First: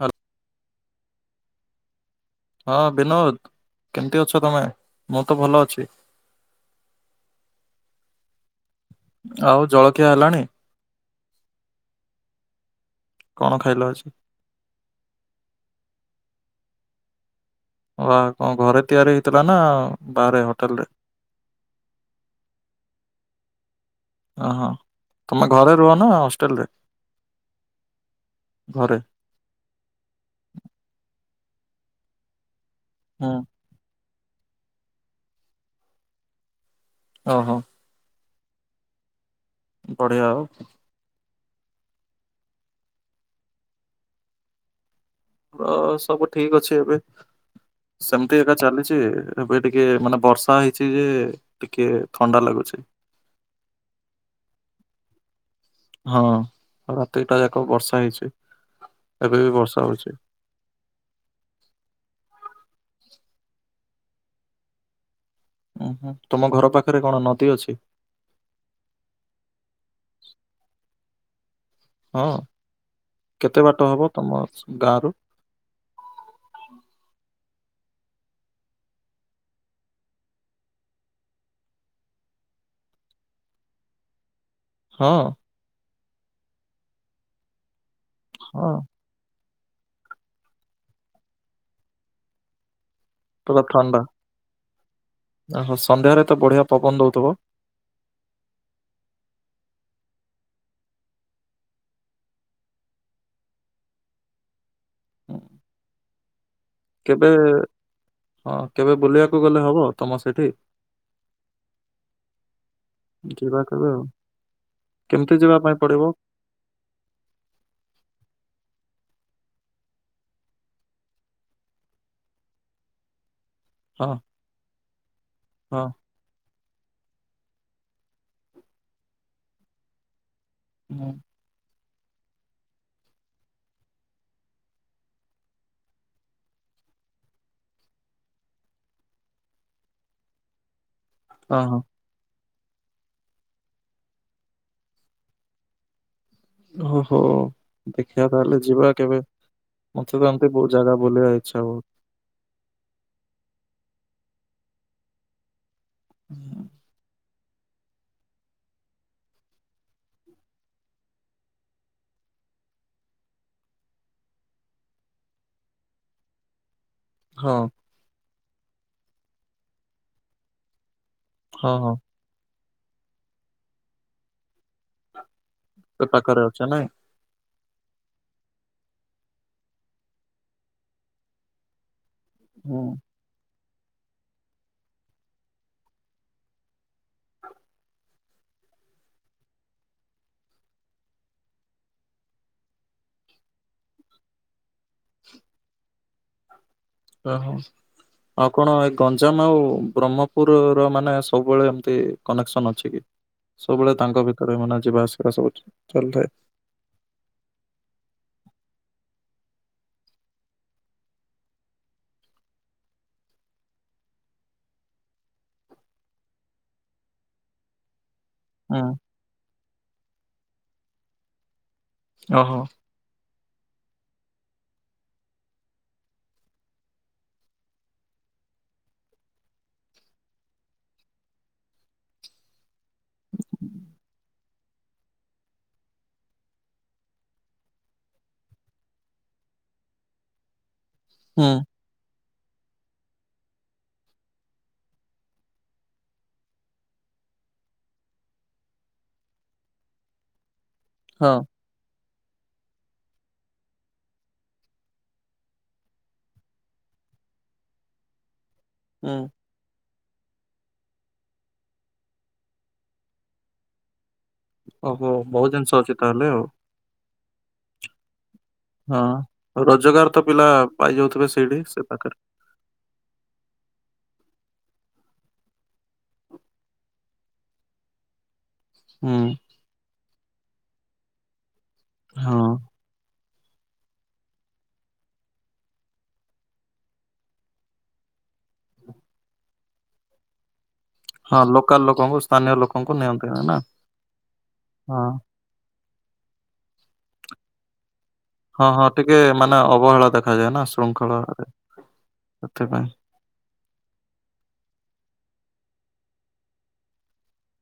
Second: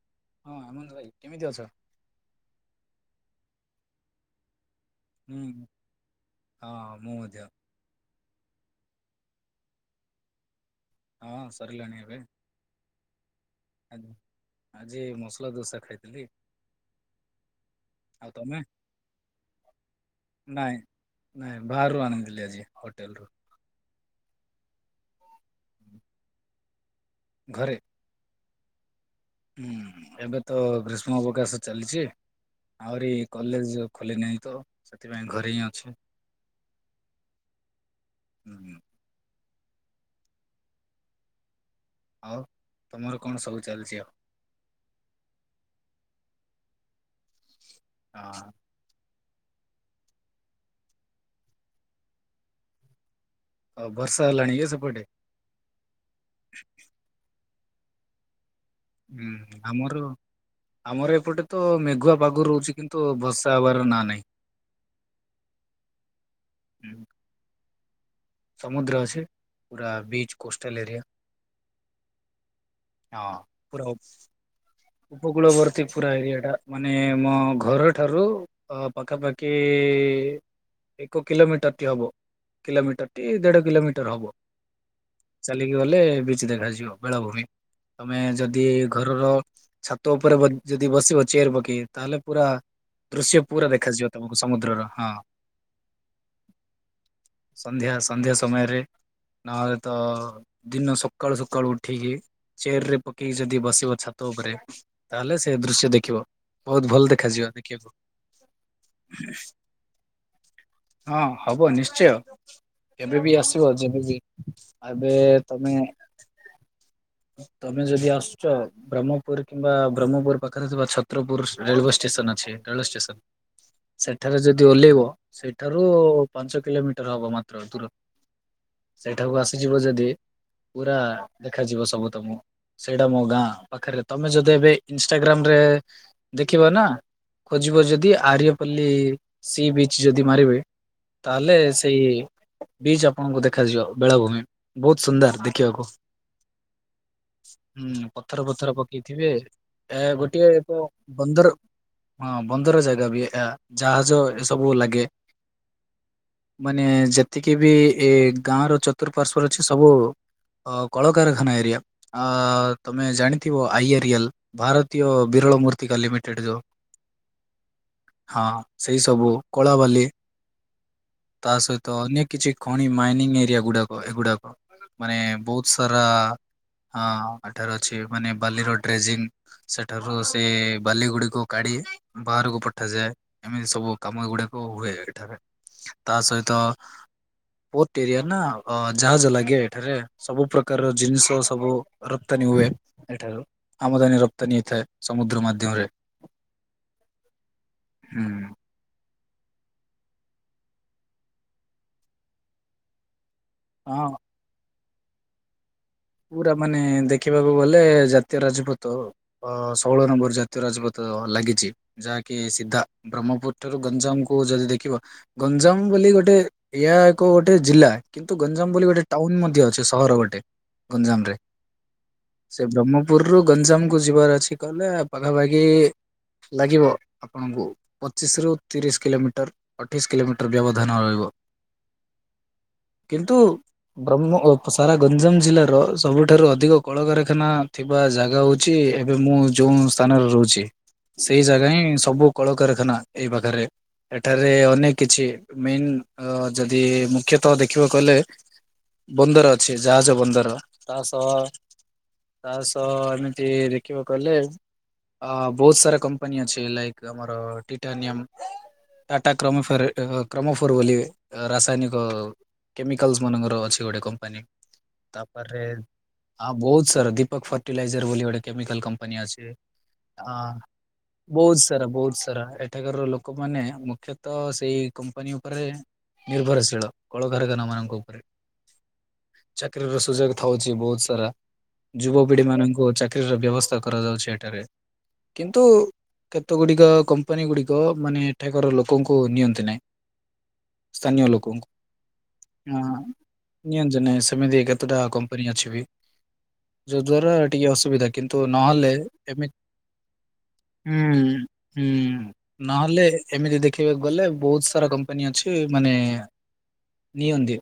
ହାଲ ହଁ ଆନନ୍ଦ ଭାଇ କେମିତି ଅଛ? ହଁ ବିନୋଦ କେମତି ଅଛ ତମେ? ମୁଁ ତ ହୁଁ ଭଲ ଅଛି। ହଁ ମୁଁ ମଧ୍ୟ। ଆଉ ଜଳଖିଆ ହେଲାଣି? ହଁ ସରିଲାଣି ଏବେ। କଣ ଖାଇଲ ଆ ଆଜି? ଆଜି ମସଲା ଦୋସା ଖାଇଥିଲି। ବା ଆଉ କଣ ତମେ? ଘରେ ତିଆରି ହେଇଥିଲା ନା ବାହାରେ ନାଇଁ ହୋଟେଲ ରେ? ନାଇଁ ବାହାରୁ ଆଣିଥିଲି ଆଜି ହୋଟେଲ ରୁ। ହଁ ହଁ ତମେ ଘରେ ରୁହ ନା ହଷ୍ଟେଲ ରେ? ଘରେ। ଘରେ। ହୁଁ ଏବେ ତ ଗ୍ରୀଷ୍ମ ଅବକାଶ ଚାଲିଛି ଆହୁରି ହୁଁ କଲେଜ ଖୋଲିନାହିଁ ତ ସେଥିପାଇଁ ଘରେ ହିଁ ଅଛି। ଓହୋ। ହୁଁ ହୁଁ। ବଢ଼ିଆ ଆଉ। ଆଉ ତମର କଣ ସବୁ ଚାଲିଛି ଆଉ? ହ ସବୁ ଠିକ ଅଛି ଏବେ ସେମତି ହଁ ଏକା ଚାଲିଛି। ଏବେ ଟିକେ ମାନେ ବର୍ଷା ହେଇଛି ଯେ ଟିକେ ଥଣ୍ଡା ଲାଗୁଛି। ହଉ ବର୍ଷା ହେଲାଣି ଏ ସେପଟେ? ହଁ ରାତିଟା ଯାକ ବର୍ଷା ହେଇଛି। ଏବେ ବି ହୁଁ ବର୍ଷା ଆମର ହଉଛି। ଆମର ଏପଟେ ତ ମେଘୁଆ ପାଗ ରହୁଛି କିନ୍ତୁ ଭସ୍ ତା ବାର ନା ନେଇ। ଉଁ ହୁଁ ତମ ଘର ପାଖରେ କଣ ନଦୀ ଅଛି? ସମୁଦ୍ର ଅଛି। ପୁରା ବୀଚ କୋଷ୍ଟାଲ ଏରିଆ। ହଁ ହଁ କେତେ ପୁରା ବାଟ ହବ ତମ ଗାଁରୁ? ଉପକୂଳବର୍ତ୍ତୀ ପୁରା ଏରିଆ ଟା ମାନେ ମ ଘରଠାରୁ ପାଖାପାଖି ଏକ କିଲୋମିଟରଟି ହବ। କିଲୋମିଟର ଦେଢ କିଲୋମିଟର ହବ। ହଁ ଚାଲିକି ଗଲେ ବିଚ ଦେଖାଯିବ ବେଳାଭୂମି। ତମେ ଯଦି ହଁ। ଘରର ଛାତ ଉପରେ ଯଦି ବସିବ ଚେୟାର ପକେଇକି ତାହେଲେ ପୁରା ଦୃଶ୍ୟ ପୁରା ଦେଖାଯିବ ତମକୁ ସମୁଦ୍ରର ହଁ। ଓହୋ ସନ୍ଧ୍ୟାରେ ତେ ବଢିଆ ପବନ ଦଉଥିବ? ସନ୍ଧ୍ୟା ସନ୍ଧ୍ୟା ସମୟରେ। ନହେଲେ ତ ଦିନ ସକାଳୁ ସକାଳୁ ଉଠିକି ଚେୟାର ରେ ପକେଇକି ଯଦି ବସିବ ଛାତ ଉପରେ ତାହେଲେ ହୁଁ, ସେ ଦୃଶ୍ୟ ଦେଖିବ। ବହୁତ ଭଲ କେବେ ଦେଖାଯିବ ଦେଖିବାକୁ ହଁ କେବେ ବୁଲିବାକୁ ଗଲେ ହବ ତମ ସେଠି? ହଁ ହବ ନିଶ୍ଚୟ। କେବେବ ଯିବା ଆସିବ କେବେ ଆଉ। ଯେବେବ ଏବେ କେମିତି ଯିବା ତମେ ପାଇଁ ପଡିବ ତମେ ଯଦି ଆସୁଛ? ବ୍ରହ୍ମପୁର କିମ୍ବା ବ୍ରହ୍ମପୁର ପାଖରେ ଥିବା ଛତ୍ରପୁର ରେଳୱେ ଷ୍ଟେସନ ଅଛି ରେଳୱେ ଷ୍ଟେସନ। ହଁ ସେଠାରେ ଯଦି ଓହ୍ଲେଇବ ହଁ ସେଠାରୁ ପାଞ୍ଚ କିଲୋମିଟର ହବ ମ ଦୂର ସେଠାକୁ ଆସିଯିବ ଯଦି ପୁରା ହୁଁ, ଦେଖାଯିବ। ସବୁ ତମ ସେଇଟା ମୋ ଗାଁ ପାଖରେ ତମେ ଯଦି ଏବେ ଇନଷ୍ଟାଗ୍ରାମ ରେ ଦେଖିବ ନା। ଖୋଜିବ ଯଦି ଆର୍ଯ୍ୟପଲ୍ଲୀ ସି ବିଚ୍ ଯଦି ମାରିବେ। ତାହେଲେ ହଁ ହଁ ସେଇ ବିଚ ଆପଣଙ୍କୁ ଦେଖାଯିବ ବେଳାଭୂମି ବହୁତ ସୁନ୍ଦର ଦେଖିବାକୁ। ଓହୋ। ହୁଁ ଦେଖିବା ପଥର ତାହେଲେ ପଥର ଯିବା କେବେ ପକେଇଥିବେ। ଏ ମତେ ତ ଏମିତି ଗୋଟିଏ ବହୁତ ଏକ ଜାଗା ବୁଲିବା ବନ୍ଦର ଇଚ୍ଛା ବହୁତ। ହଁ ବନ୍ଦର ଜାଗା ବି ଯାହା ଏ ସବୁ ଲାଗେ ହୁଁ, ମାନେ ଯେ ଏତିକି ବି ଏ ଗାଁ ର ଚତୁଃପାର୍ଶ୍ୱରେ ଅଛି ସବୁ। ଅ କଳକାରଖାନା ଏରିଆ ତମେ ଜାଣିଥିବ ଆଇଆରିଏଲ ଭାରତୀୟ ବିର ମୂର୍ତି କାଲିମିଟେଡ ଯୋ ହଁ। ହଁ ସେଇ ସବୁ କଳା ବାଲି ତା ହଁ ହଁ ସହିତ ଅନେକ ଖଣି ମାଇନିଂ ଏରିଆ ଗୁଡାକ ଏଗୁଡାକ ମାନେ ବହୁତ- ସର ସେ ପାଖରେ ଅଛ ନାଇଁ ହ- ଏଠାରେ ଅଛି ମାନେ ବାଲି ର ଡ୍ରେଜିଂ ସେଠାରୁ ସେ ବାଲି ଗୁଡିକୁ କାଢ଼ି ବାହାରକୁ ହୁଁ ପଠାଯାଏ। ଏମିତି ସବୁ କାମ ଗୁଡାକ ହୁଏ ଏଠାରେ ତା ସହିତ ହଉ ପୋର୍ଟ ଏରିଆ ନା ଅ ଜାହାଜ ଲାଗେ ଏଠାରେ ସବୁ ପ୍ରକାରର ଜିନିଷ ସବୁ ରପ୍ତାନୀ ହୁଏ। ଏଠାରୁ ଆମଦାନୀ ରପ୍ତାନୀ ହେଇଥାଏ ସମୁଦ୍ର ମାଧ୍ୟମରେ। ଓହୋ ହୁଁ ଆଉ କଣ ଏକ ଗଞ୍ଜାମ ଆଉ ବ୍ରହ୍ମପୁରର ମାନେ ସବୁବେଳେ ଏମିତି କନେକ୍ସନ୍ ଅଛି କି? ସବୁବେଳେ ହଁ ତାଙ୍କ ଭିତରେ ମାନେ ଯିବା ଆସିବା ସବୁଛି। ପୁରା ମାନେ ଦେଖିବାକୁ ଗଲେ ଜାତୀୟ ରାଜପୁତ ଆଉ ଅ ଷୋହଳ ନମ୍ବର ଜାତୀୟ ରାଜପଥ ଲାଗିଛି ଯାହାକି ସିଧା ବ୍ରହ୍ମପୁର ଠାରୁ ଗଞ୍ଜାମ କୁ ଓ ଯଦି ଦେଖିବା ଗଞ୍ଜାମ ବୋଲି ଗୋଟେ ଏହା ଏକ ଗୋଟେ ଜିଲ୍ଲା କିନ୍ତୁ ଗଞ୍ଜାମ ହୁଁ ବୋଲି ଗୋଟେ ଟାଉନ ମଧ୍ୟ ଅଛି ସହର ଗୋଟେ ଗଞ୍ଜାମରେ। ଓହୋ ସେ ବ୍ରହ୍ମପୁରରୁ ଗଞ୍ଜାମ କୁ ଯିବାର ଅଛି କହିଲେ ପାଖାପାଖି ଲାଗିବ ଆପଣଙ୍କୁ ପଚିଶ ରୁ ତିରିଶ କିଲୋମିଟର ଅଠେଇଶ କିଲୋମିଟର ବ୍ୟବଧାନ ରହିବ। [inaudible] କିନ୍ତୁ ବ୍ରହ୍ମ ସାରା ଗଞ୍ଜାମ ଜିଲ୍ଲା- ର ସବୁଠାରୁ ଅଧିକ କଳକାରଖାନା ଥିବା ଜାଗା ହଉଛି ଏବେ ମୁଁ ଯୋଉ ସ୍ଥାନରେ ରହୁଛି। ସେଇ ହୁଁ ଜାଗା ହିଁ ସବୁ କଳକାରଖାନା ଏଇ ପାଖରେ। ଏଠାରେ ଅନେକ କିଛି ମେନ୍ ଯଦି ମୁଖ୍ୟତଃ ଦେଖିବାକୁ କହିଲେ ବନ୍ଦର ଅଛି ଜାହାଜ ବନ୍ଦର ତା ସହ ହଁ। ତା ସହ ଏମିତି ଦେଖିବାକୁ କହିଲେ ଅ ବହୁତ ସାରା କମ୍ପାନୀ ଅଛି ଲାଇକ ଆମର ଟିଟାନିୟମ୍। ହୁଁ ଟାଟା କ୍ରୋମୋଫାରେ। କ୍ରୋମୋଫୋର ବୋଲି ରାସାୟନିକ କେମିକାଲ୍ସ ମାନଙ୍କର ଅଛି ଗୋଟେ କମ୍ପାନୀ। ଓହୋ ବହୁତ ଜିନିଷ ଅଛି ତାହେଲେ ଆଉ ବହୁତ ସାରା ଦୀପକ ଫର୍ଟିଲାଇଜର ବୋଲି ଗୋଟେ କେମିକାଲ କପାନୀ ଅଛି ହଁ। ରୋଜଗାର ତ ପିଲା ପାଇଯାଉଥିବେ ସେଇଠି ବହୁତ ସେ ସାରା ପାଖରେ ବହୁତ ସାରା ଏଠାକାର ଲୋକମାନେ ମାନେ ମୁଖ୍ୟ ତ ସେଇ କମ୍ପାନୀ ଉପରେ ନିର୍ଭରଶୀଳ କଳକାରଖାନା ମାନଙ୍କ ଉପରେ ତ ହୁଁ ଚାକିରୀର ସୁଯୋଗ ଥାଉଛି ବହୁତ ସାରା ହଁ ଯୁବପିଢି ମାନଙ୍କୁ ଚା ଚାକିରିର ବ୍ୟବସ୍ଥା କରାଯାଉଛି ଏଠାରେ କିନ୍ତୁ କେତେ ଗୁଡ଼ିକ କମ୍ପାନୀ ଗୁଡ଼ିକ ମାନେ ଏଠାକାର ଲୋକଙ୍କୁ ନିଅନ୍ତି ନାହିଁ। ସ୍ଥାନୀୟ ହଁ ଲୋକଙ୍କୁ, ଲୋକାଲ ଲୋକଙ୍କୁ ସ୍ଥାନୀୟ ହୁଁ, ଲୋକଙ୍କୁ ନିଅନ୍ତି ନା ନିୟନ୍ତିନି ସମିତି କେ କେତେଟା ହଁ। କମ୍ପାନୀ ଅଛି ବି ଯୋଉ ଦ୍ଵାରା ଟିକେ ଅସୁବିଧା କିନ୍ତୁ ହଁ ହଁ ନହେଲେ ଟିକେ ଏମିତି, ମାନେ ଅବହେଳା ଦେଖାଯାଏ ନା ହୁଁ ଶୃଙ୍ଖଳାରେ ହୁଁ ସେଥିପାଇଁ ନହେଲେ ଏମିତି ଦେଖିବାକୁ ଗଲେ ବହୁତ ସାରା କମ୍ପାନୀ ଅଛି ମାନେ ନିଅନ୍ତି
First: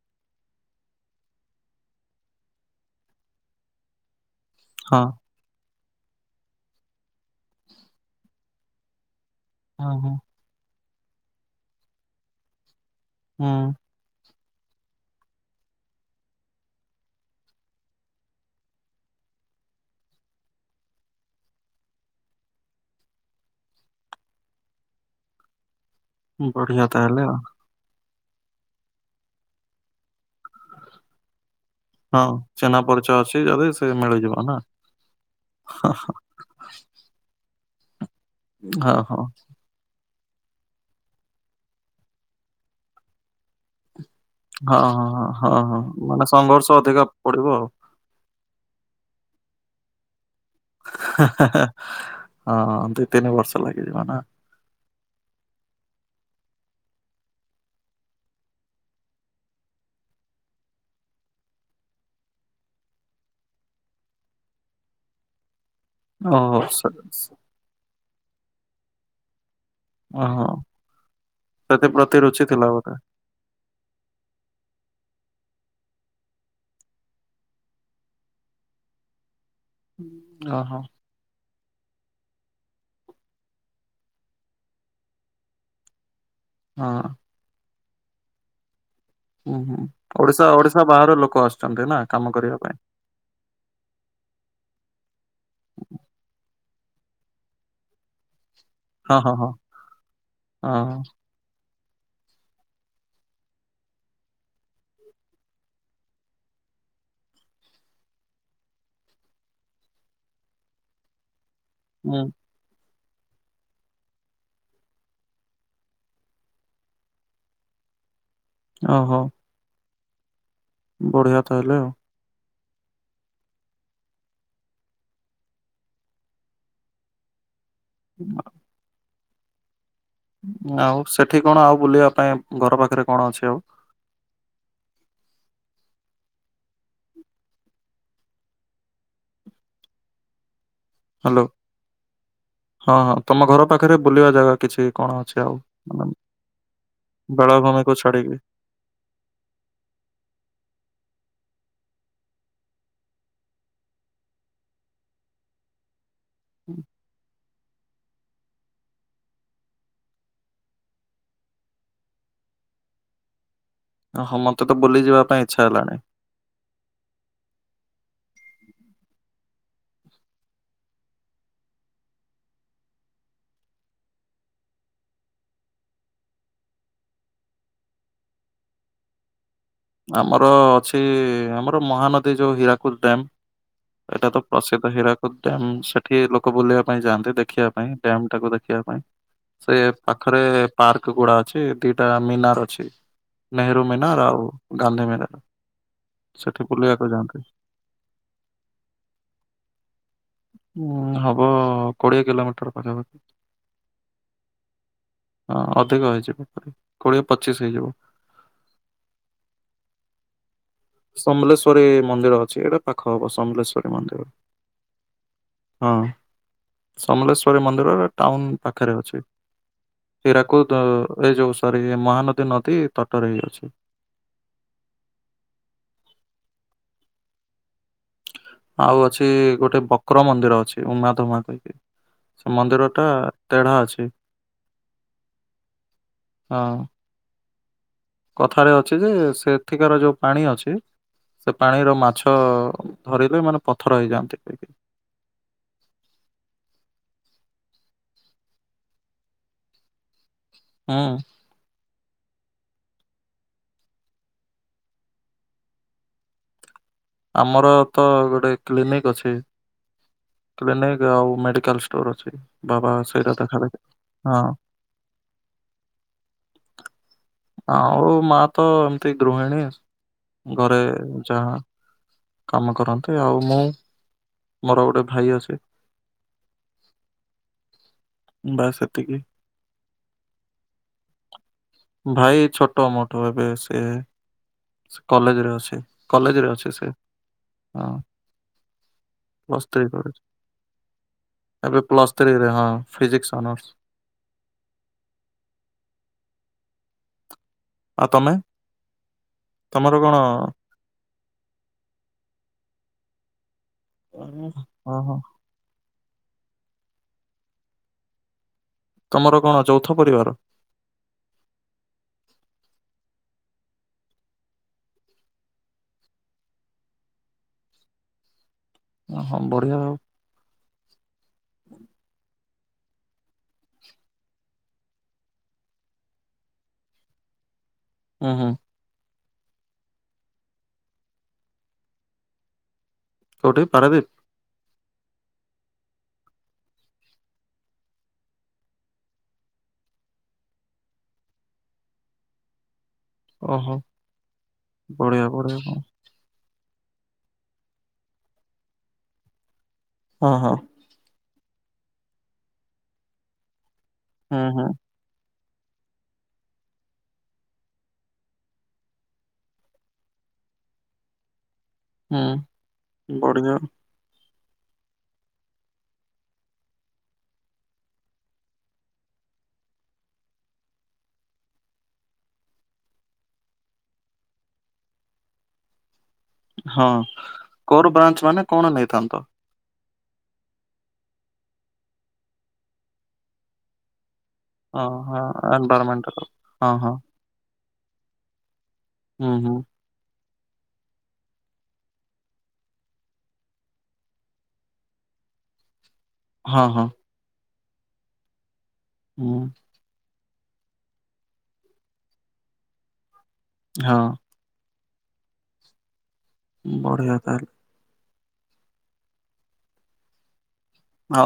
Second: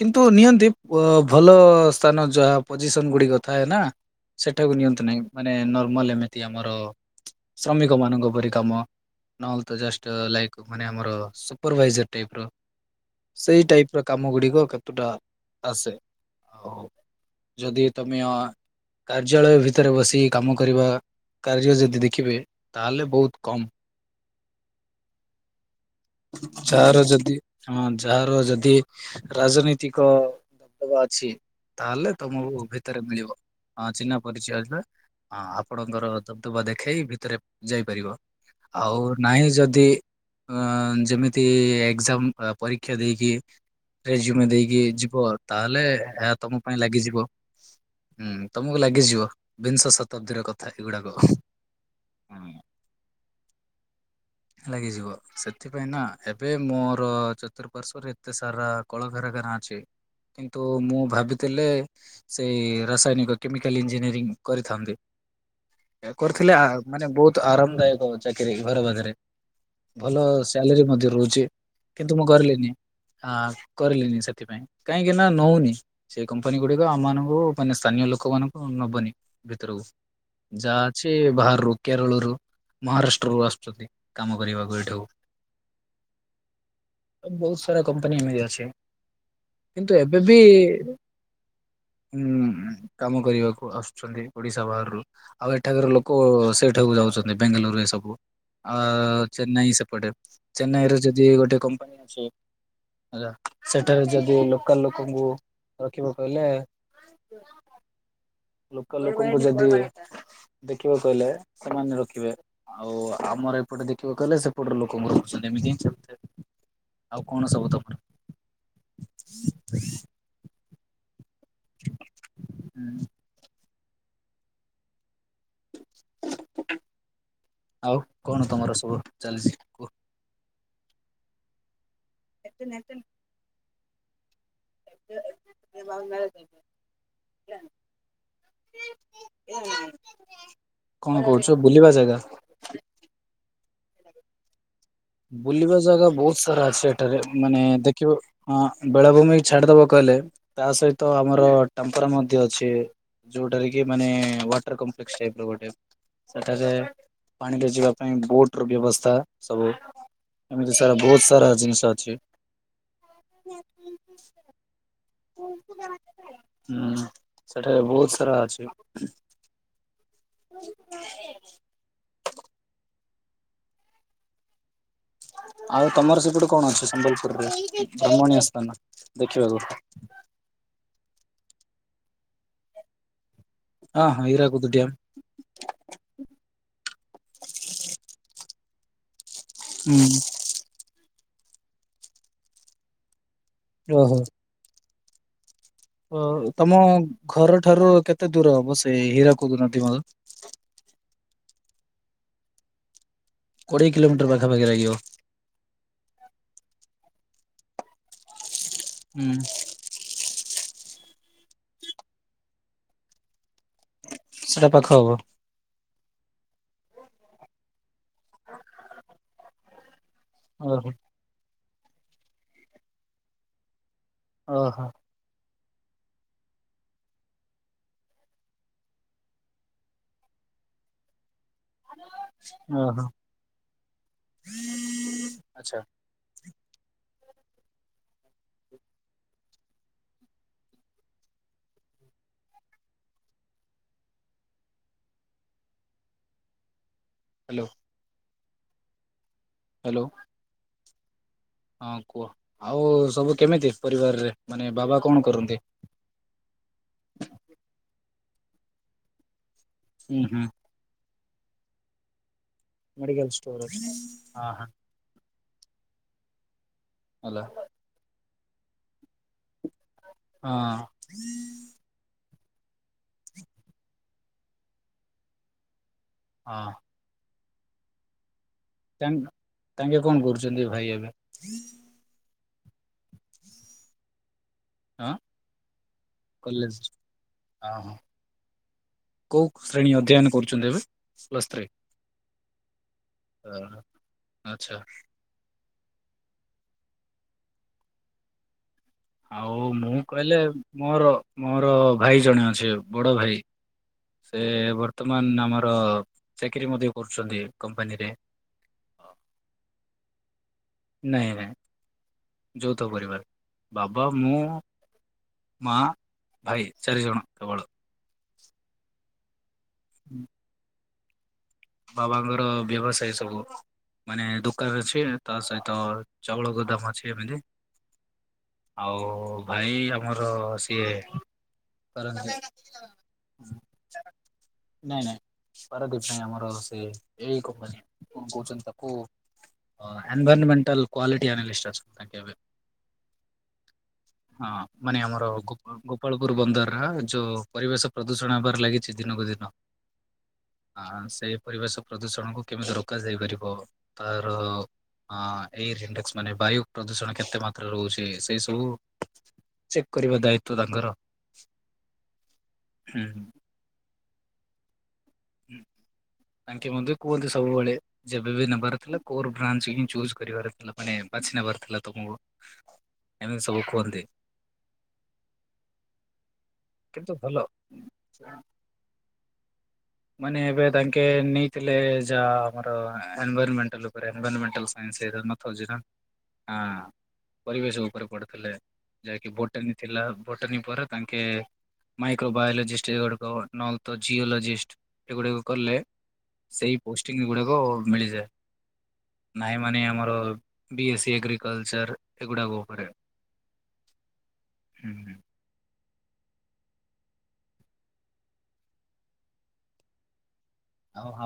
କିନ୍ତୁ ନିଅନ୍ତି ଭଲ ସ୍ଥାନ ଯାହା ପୋଜିସନ ଗୁଡିକ ଥାଏ ନା ସେଠାକୁ ନିଅନ୍ତି ହଁ। ନାହିଁ ମାନେ ଏମିତି ଆମର ଶ୍ରମିକ ମାନଙ୍କ ପରି କାମ ନହେଲେ ତ ହଁ ଜଷ୍ଟ ହଁ ଲାଇକ ମାନେ ଆମର ସୁପରଭାଇଜର ଟାଇପ ର ସେଇ ଟାଇପ ର କାମ ଗୁଡିକ କେତୁଟା ଆସେ ଆଉ ଯଦି ତୁମେ କାର୍ଯ୍ୟାଳୟ ଭିତରେ ବସି କାମ କରିବା। କାର୍ଯ୍ୟ ଯଦି ଦେଖିବେ ତାହେଲେ ବହୁତ କମ୍। ହୁଁ ବଢିଆ ଯାର ତାହେଲେ ଯଦି ଆଉ [unintelligible] ଯାହାର ଯଦି ରାଜନୈତିକ ଦବଦବା ଅଛି। ତାହେଲେ ହଁ ତମକୁ ଚିହ୍ନା ଭିତରେ ପରିଚୟ ମିଳିବ ଅଛି ଯଦି ସେ ହଁ ଚିହ୍ନା ମିଳିଯିବ ନା। ପରିଚୟା। ହ ହଁ ଆପଣଙ୍କର ଦବଦବା ଦେଖେଇ ଭିତରେ ଯାଇପାରିବ ହଁ ଆଉ ହଁ ନାହିଁ ଯଦି ଅ ଯେମିତି ଏଜାମ ପରୀକ୍ଷା ଦେଇକି ରେଜ୍ୟୁମେ ହଁ ଦେଇକି ହଁ ଯିବ ହଁ ହଁ ତାହେଲେ ମାନେ ଏହା ତମ ସଂଘର୍ଷ ପାଇଁ ଅଧିକା ଲାଗିଯିବ ପଡିବ ଆଉ। ହୁଁ ତମକୁ ଲାଗିଯିବ ବିଂଶ ଶତାବ୍ଦୀରେ ହ ହ ହ ହଁ ଦୁଇ ତିନି ବର୍ଷ ଲାଗିଯିବ ନା। ଲାଗିଯିବ ସେଥିପାଇଁ ନା ଏବେ ମୋର ଚତୁଃପାର୍ଶ୍ଵରେ ଏତେ ସାରା କଳକାରାରଖାନା ଅଛି। କିନ୍ତୁ ମୁଁ ଭାବିଥିଲେ ସେଇ ରାସାୟନିକ କେମିକାଲ ଇଞ୍ଜିନିୟରିଂ କରିଥାନ୍ତି। [inaudible] କରିଥିଲେ ଓହୋ ମାନେ ବହୁତ ଆରାମ ଦାୟକ ଚାକିରି ଘରେ ପାଖେରେ ଭଲ ଓହୋ। ସାଲାରୀ ମଧ୍ୟ ରହୁଛି କିନ୍ତୁ ସେଥିପ୍ରତି ମୁଁ ରୁଚି ଥିଲା କର୍ଲିନି। ବୋଧେ। ହଁ କରିଲିନି ସେଥିପାଇଁ କାହିଁକି ନା ନଉନି ସେ କମ୍ପାନୀ ଗୁଡିକ ଆମ ମାନଙ୍କୁ ମାନେ ସ୍ଥାନୀୟ ଲୋକମାନଙ୍କୁ ନବନି ଭିତରୁକୁ ଓହୋ ଯାହା ଅଛି ବାହର ରୁ କେରଳରୁ ମହାରାଷ୍ଟ୍ରରୁୁ ଆସୁଛନ୍ତି କାମ କରିବାକୁ ଏଇଠାକୁ ହଁ। କମ୍ପାନି ମି ଅଛି। ହୁଁ ହୁଁ କିନ୍ତୁ ଏବେ ବି ଓଡିଶା ଓଡିଶା ବାହାର ଲୋକ ଆସୁଛନ୍ତି ନା କାମ କରିବା ଉଁ ପାଇଁ କାମ କରିବାକୁ ଆସୁଛନ୍ତି ଓଡିଶା ବାହାରରୁ ଆଉ ଏଠାକାର ଲୋକ ସେ ଏଠକୁ ଯାଉଛନ୍ତି ବେଙ୍ଗାଲୁରୁ ଏ ସବୁ ଆ ହଁ ହଁ ହଁ ଚେନ୍ନାଇ ସେପଟେ ହଁ। ଚେନ୍ନାଇରେ ଯଦି ଗୋଟେ କମ୍ପାନୀ ଅଛି। ଆ ସେଠାରେ ଯଦି ଲୋକାଲ ଲୋକଙ୍କୁ ରଖିବାକୁହିଲେ [inaudible] ଲୋକାଲ ଲୋକଙ୍କୁ ଯଦି ଦେଖିବା କହିଲେ ସେମାନେ ହୁଁ ରଖିବେ ଆଉ ଆମର ଏପଟେ ଦେଖିବା କହିଲେ ସେପଟରେ ଲୋକଙ୍କ ର ଏମିତି ହି ଆଉ କଣ ସବୁ ତମର ଓହୋ। ବଢିଆ ତାହଲେ ଆଉ ହୁଁ। ଆଉ କଣ ତମର ସବୁ ଚାଲିଛି କୁହ? ଆଉ ସେଠି କଣ ଆଉ ବୁଲିବା ପାଇଁ ଘର ପାଖରେ କଣ ଅଛି ଆଉ? [unintelligible] ହୁଁ [unintelligible] ହ୍ୟାଲୋ ହଁ ହଁ ତମ ଘର ପାଖରେ ବୁଲିବା ଜାଗା କିଛି? କଣ ଅଛି ଆଉ? ବୁଲିବା ଜାଗା ମାନେ ବହୁତ ସାରା ଅଛି ଏଠାରେ ମାନେ ବେଳାଭୂମିକୁ ଦେଖିବ ଛାଡିକି ବେଳାଭୂମି ଛାଡିଦବ କ ତା ସହିତ ଆମର ଟେମ୍ପରା ମଧ୍ୟ ଅଛି ଯୋଉଟାରେ କି ମାନେ ୱାଟର କପଲେକ୍ସ ଟାଇପ୍ ର ଗୋଟେ ସେଠାରେ ପାଣିରେ ଯିବା ପାଇଁ ବୋଟ ର ବ୍ୟବସ୍ଥା ସବୁ ଏମିତି ସାରା ବହୁତ ସାରା ଜିନିଷ ଅଛି। ଓ ହଁ ମତେ ତ ବୁଲି ଯିବା ପାଇଁ ଇଚ୍ଛା ହେଲାଣି। ହୁଁ ସେଠାରେ ବହୁତ ସାରା ଅଛି। ହ [unintelligible] ଆଉ ତମର ସେପଟୁ କଣ ଅଛି ସମ୍ବଲପୁରରେ ଭ୍ରମଣୀୟ ସ୍ଥାନ ଦେଖିବାକୁ? ଆମର ଅଛି ଆମର ମହାନଦୀ ଯୋଉ ହୀରାକୁଦ ଡ୍ୟାମ୍ ହଁ। ହଁ ଏଇଟା ତ ହୀରାକୁଦ ପ୍ରସିଦ୍ଧ ହୀରାକୁଦ ଡ୍ୟାମ୍ ସେଠି ଲୋକ ବୁଲିବା ପାଇଁ ଯାଆନ୍ତି ଦେଖିବା ପାଇଁ ଡ୍ୟାମଟାକୁ ଦେଖ ଦେଖିବା ପାଇଁ ସେ ଡ୍ୟାମ ପାଖରେ ପାର୍କ ଗୁଡା ଅଛି ଦିଟା ମିନାର ଅଛି। ନେହେରୁ ହୁଁ ମୀନାର୍ ଗାନ୍ଧୀ ମୀନାର୍। ତମ ଘର ଠାରୁ କେତେ ଦୂର ହବ ସେ ହୀରା [unintelligible] କୁଦନାହାନ୍ତି ମର ଉଁ ହବ କୋଡିଏ କିଲୋମିଟର ପାଖାପାଖି କୋଡିଏ କିଲୋମିଟର ପାଖାପାଖି ଲାଗିବ ହଁ ଅଧିକା ହୋଇଛି ବାପ୍ ରେ କୋଡିଏ ପଚିଶ ହେଇଯିବ। ହୁଁ ସମଲେସ୍ବରୀ ମନ୍ଦିର ଅଛି, ଏଇଟା ପାଖ ହବ ସମଲେଶ୍ଵରୀ ମନ୍ଦିର ସେଟା ପାଖ ହବ। ହଁ। ସମଲେଶ୍ଵରୀ ମନ୍ଦିର ଟାଉନ ପାଖରେ ଅଛି, ସେଟାକୁ ଓହୋ ଏ ଯୋଉ ମହାନଦୀ ନଦୀ, ତଟରେ ହେଇ ଅଛି। ଓ ହୋ ଆଉ ଅଛି ଗୋଟେ ବକ୍ର ମନ୍ଦିର ଅଛି, ଉମା ଧୁମା କହି ସେ ମନ୍ଦିର ଓହୋ ଟା ତେଢା ଅଛି। ଆଛା ହଁ କଥାରେ ଅଛି ଯେ- ସେଠିକାର ଯୋଉ ପାଣି ଅଛି ସେ ପାଣିର ମାଛ ଧରିଲେ ମାନେ- ପଥର ହେଇଯାଆନ୍ତି [inaudible] ହାଲୋ ହାଲୋ ହଁ। ହଁ କୁହ, ଆଉ ସବୁ କେମିତି ପରିବାରରେ, ମାନେ ବାବା କଣ କରନ୍ତି? ଆମର ତ ଗୋଟେ କ୍ଲିନିକ ଅଛି। ହୁଁ ହୁଁ। କ୍ଲିନିକ ମେଡିକାଲ ଷ୍ଟୋର ଅଛି, ମେଡିକାଲ ଷ୍ଟୋର ଅଛି। [unintelligible] ହଁ ଭଲ ଆଉ ମା ତ ଏମତି ଗୃହିଣୀ। ହଁ ଘରେ ଯାହା କାମ କରନ୍ତି, ଆଉ ମୁଁ ମୋର ଗୋଟେ ଭାଇ ଅଛି ହଁ। ବାସ୍ ସେତିକି ତାଙ୍କେ କଣ କରୁଛନ୍ତି ଭାଇ ଏବେ? ଭାଇ ଛୋଟ ମୋଠୁ, ଏବେ ସେ ସେ ହଁ କଲେଜ ରେ ଅଛି, କଲେଜରେ ଅଛି କଲେଜ ସେ। ହଁ କୋଉ ପ୍ଲସ୍ ଥ୍ରୀ ଶ୍ରେଣୀ କରୁଛି, ଅଧ୍ୟୟନ କରୁଛନ୍ତି ଏବେ ପ୍ଲସ୍ ଥ୍ରୀ ଏବେ ପ୍ଲସ ଥ୍ରୀରେ ହଁ ଫିଜିକ୍ସ ଅନର୍ସ ଆଛା। ଆ ତମେ? ଆଉ ତମର ମୁଁ କଣ? କହିଲେ ମୋର, ମୋର ଭାଇ ଜଣେ ଅଛି ବଡ ଭାଇ। ସେ ଓହୋ ବର୍ତ୍ତମାନ ଆମର ଚାକିରି ମଧ୍ୟ କରୁଛନ୍ତି କମ୍ପାନୀରେ। ତମର କଣ ଚୌଥ ପରିବାର। ନାଇଁ ନାଇଁ, ଯୌଥ ପରିବାର ବାବା ମୁଁ ମା, ଭାଇ ଚାରିଜଣ କେବଳ। ଓ ହଁ ବଢିଆ ଆଉ। ହୁଁ ବାବାଙ୍କର ବ୍ୟବସାୟ ସବୁ ମାନେ ଦୋକାନ ଅଛି, ତା ସହିତ ଚାଉଳ ଗୋଦାମ୍ ଅଛି ଏମିତି। ହୁଁ ହୁଁ ଆଉ ଭାଇ ଆମର ସିଏ କରନ୍ତି କଉଠି ପାରାଦୀପ? ନାଇଁ ନାଇଁ, ପାରାଦୀପ ନାଇଁ, ଆମର ସେ ଏଇ କମ୍ପାନୀ କଣ କହୁଛନ୍ତି ତାକୁ? ଏନ୍ଭାଇରମେଣ୍ଟାଲ କ୍ୱାଲିଟୀ ଆନାଲିଷ୍ଟ ଅଛନ୍ତି ତାଙ୍କେ ଏବେ। ଓହୋ ହଁ, ମାନେ ଆମର ବଢିଆ ବଢିଆ ହଁ ଗୋପ ଗୋପାଳପୁର ବନ୍ଦର। ଯୋଉ ପରିବେଶ ପ୍ରଦୂଷଣ ହେବାର ଲାଗିଛି ଦିନକୁ ଦିନ, ହଁ ଅଁ ସେଇ ପରିବେଶ ପ୍ରଦୂଷଣକୁ କେମିତି ରୋକାଯାଇ ପାରିବ, ତାର ହୁଁ ହୁଁ ଆଁ ଏଇ ରିଣ୍ଡେକ୍ସ ମାନେ ବାୟୁ ପ୍ରଦୂଷଣ କେତେ ମାତ୍ରାରେ ରହୁଛି, ସେଇ ସବୁ ଚେକ୍ କରିବା ଦାୟିତ୍ବ ତାଙ୍କର। ହୁଁ ହୁଁ ବଢ଼ିଯାଉ। ହୁଁ। ତାଙ୍କେ ମୋତେ କୁହନ୍ତି ସବୁବେଳେ ଯେବେ ବି ନେବାର ଥିଲା କୋର୍ ବ୍ରାଞ୍ଚ ହିଁ ଚୁଜ୍ କରିବାର ଥିଲା। ମାନେ ବାଛି ନେବାର ଥିଲା ତୋମ [unintelligible] ଏମିତି ସବୁ କୁହନ୍ତି। ହଁ କିନ୍ତୁ ଭଲ କୋର୍ ବ୍ରାଞ୍ଚ ମାନେ କଣ ନେଇଥାନ୍ତ? ମାନେ ଏବେ ତାଙ୍କେ ନେଇଥିଲେ ଯା ଆମର ଏନଭାରମେଣ୍ଟାଲ ଉପରେ। ଏନଭାରମେଣ୍ଟାଲ ହଁ ସାଇନ୍ସ ହଁ ଏରା ନଥୋଜେରା ଏନଭାରମେଣ୍ଟାଲ ହଁ ଆଁ, ହଁ ପରିବେଶକୁ। ଉପରେ ପଢିଥିଲେ ହୁଁ ଯାହାକି ହୁଁ ବୋଟନି ଥିଲା। ବୋଟନି ପରେ ତାଙ୍କେ ମାଇକ୍ରୋବାୟୋଲୋଜିଷ୍ଟ ଏଗୁଡିକ [unintelligible] ନହଲେ ତ ଜିଓଲୋଜିଷ୍ଟ। ଏଗୁଡାକ କଲେ ହଁ ସେଇ ହଁ ପୋଷ୍ଟିଙ୍ଗ ଗୁଡାକ ମିଳିଯାଏ। ହୁଁ ନାହିଁ ମାନେ ଆମର ବିଏସି ଏଗ୍ରିକଲଚର୍ ଏଗୁଡ଼ାକ ଉପରେ। ହଁ। ହୁଁ, ହୁଁ। ବଢିଆ ତାହେଲେ। ଆଉ ହ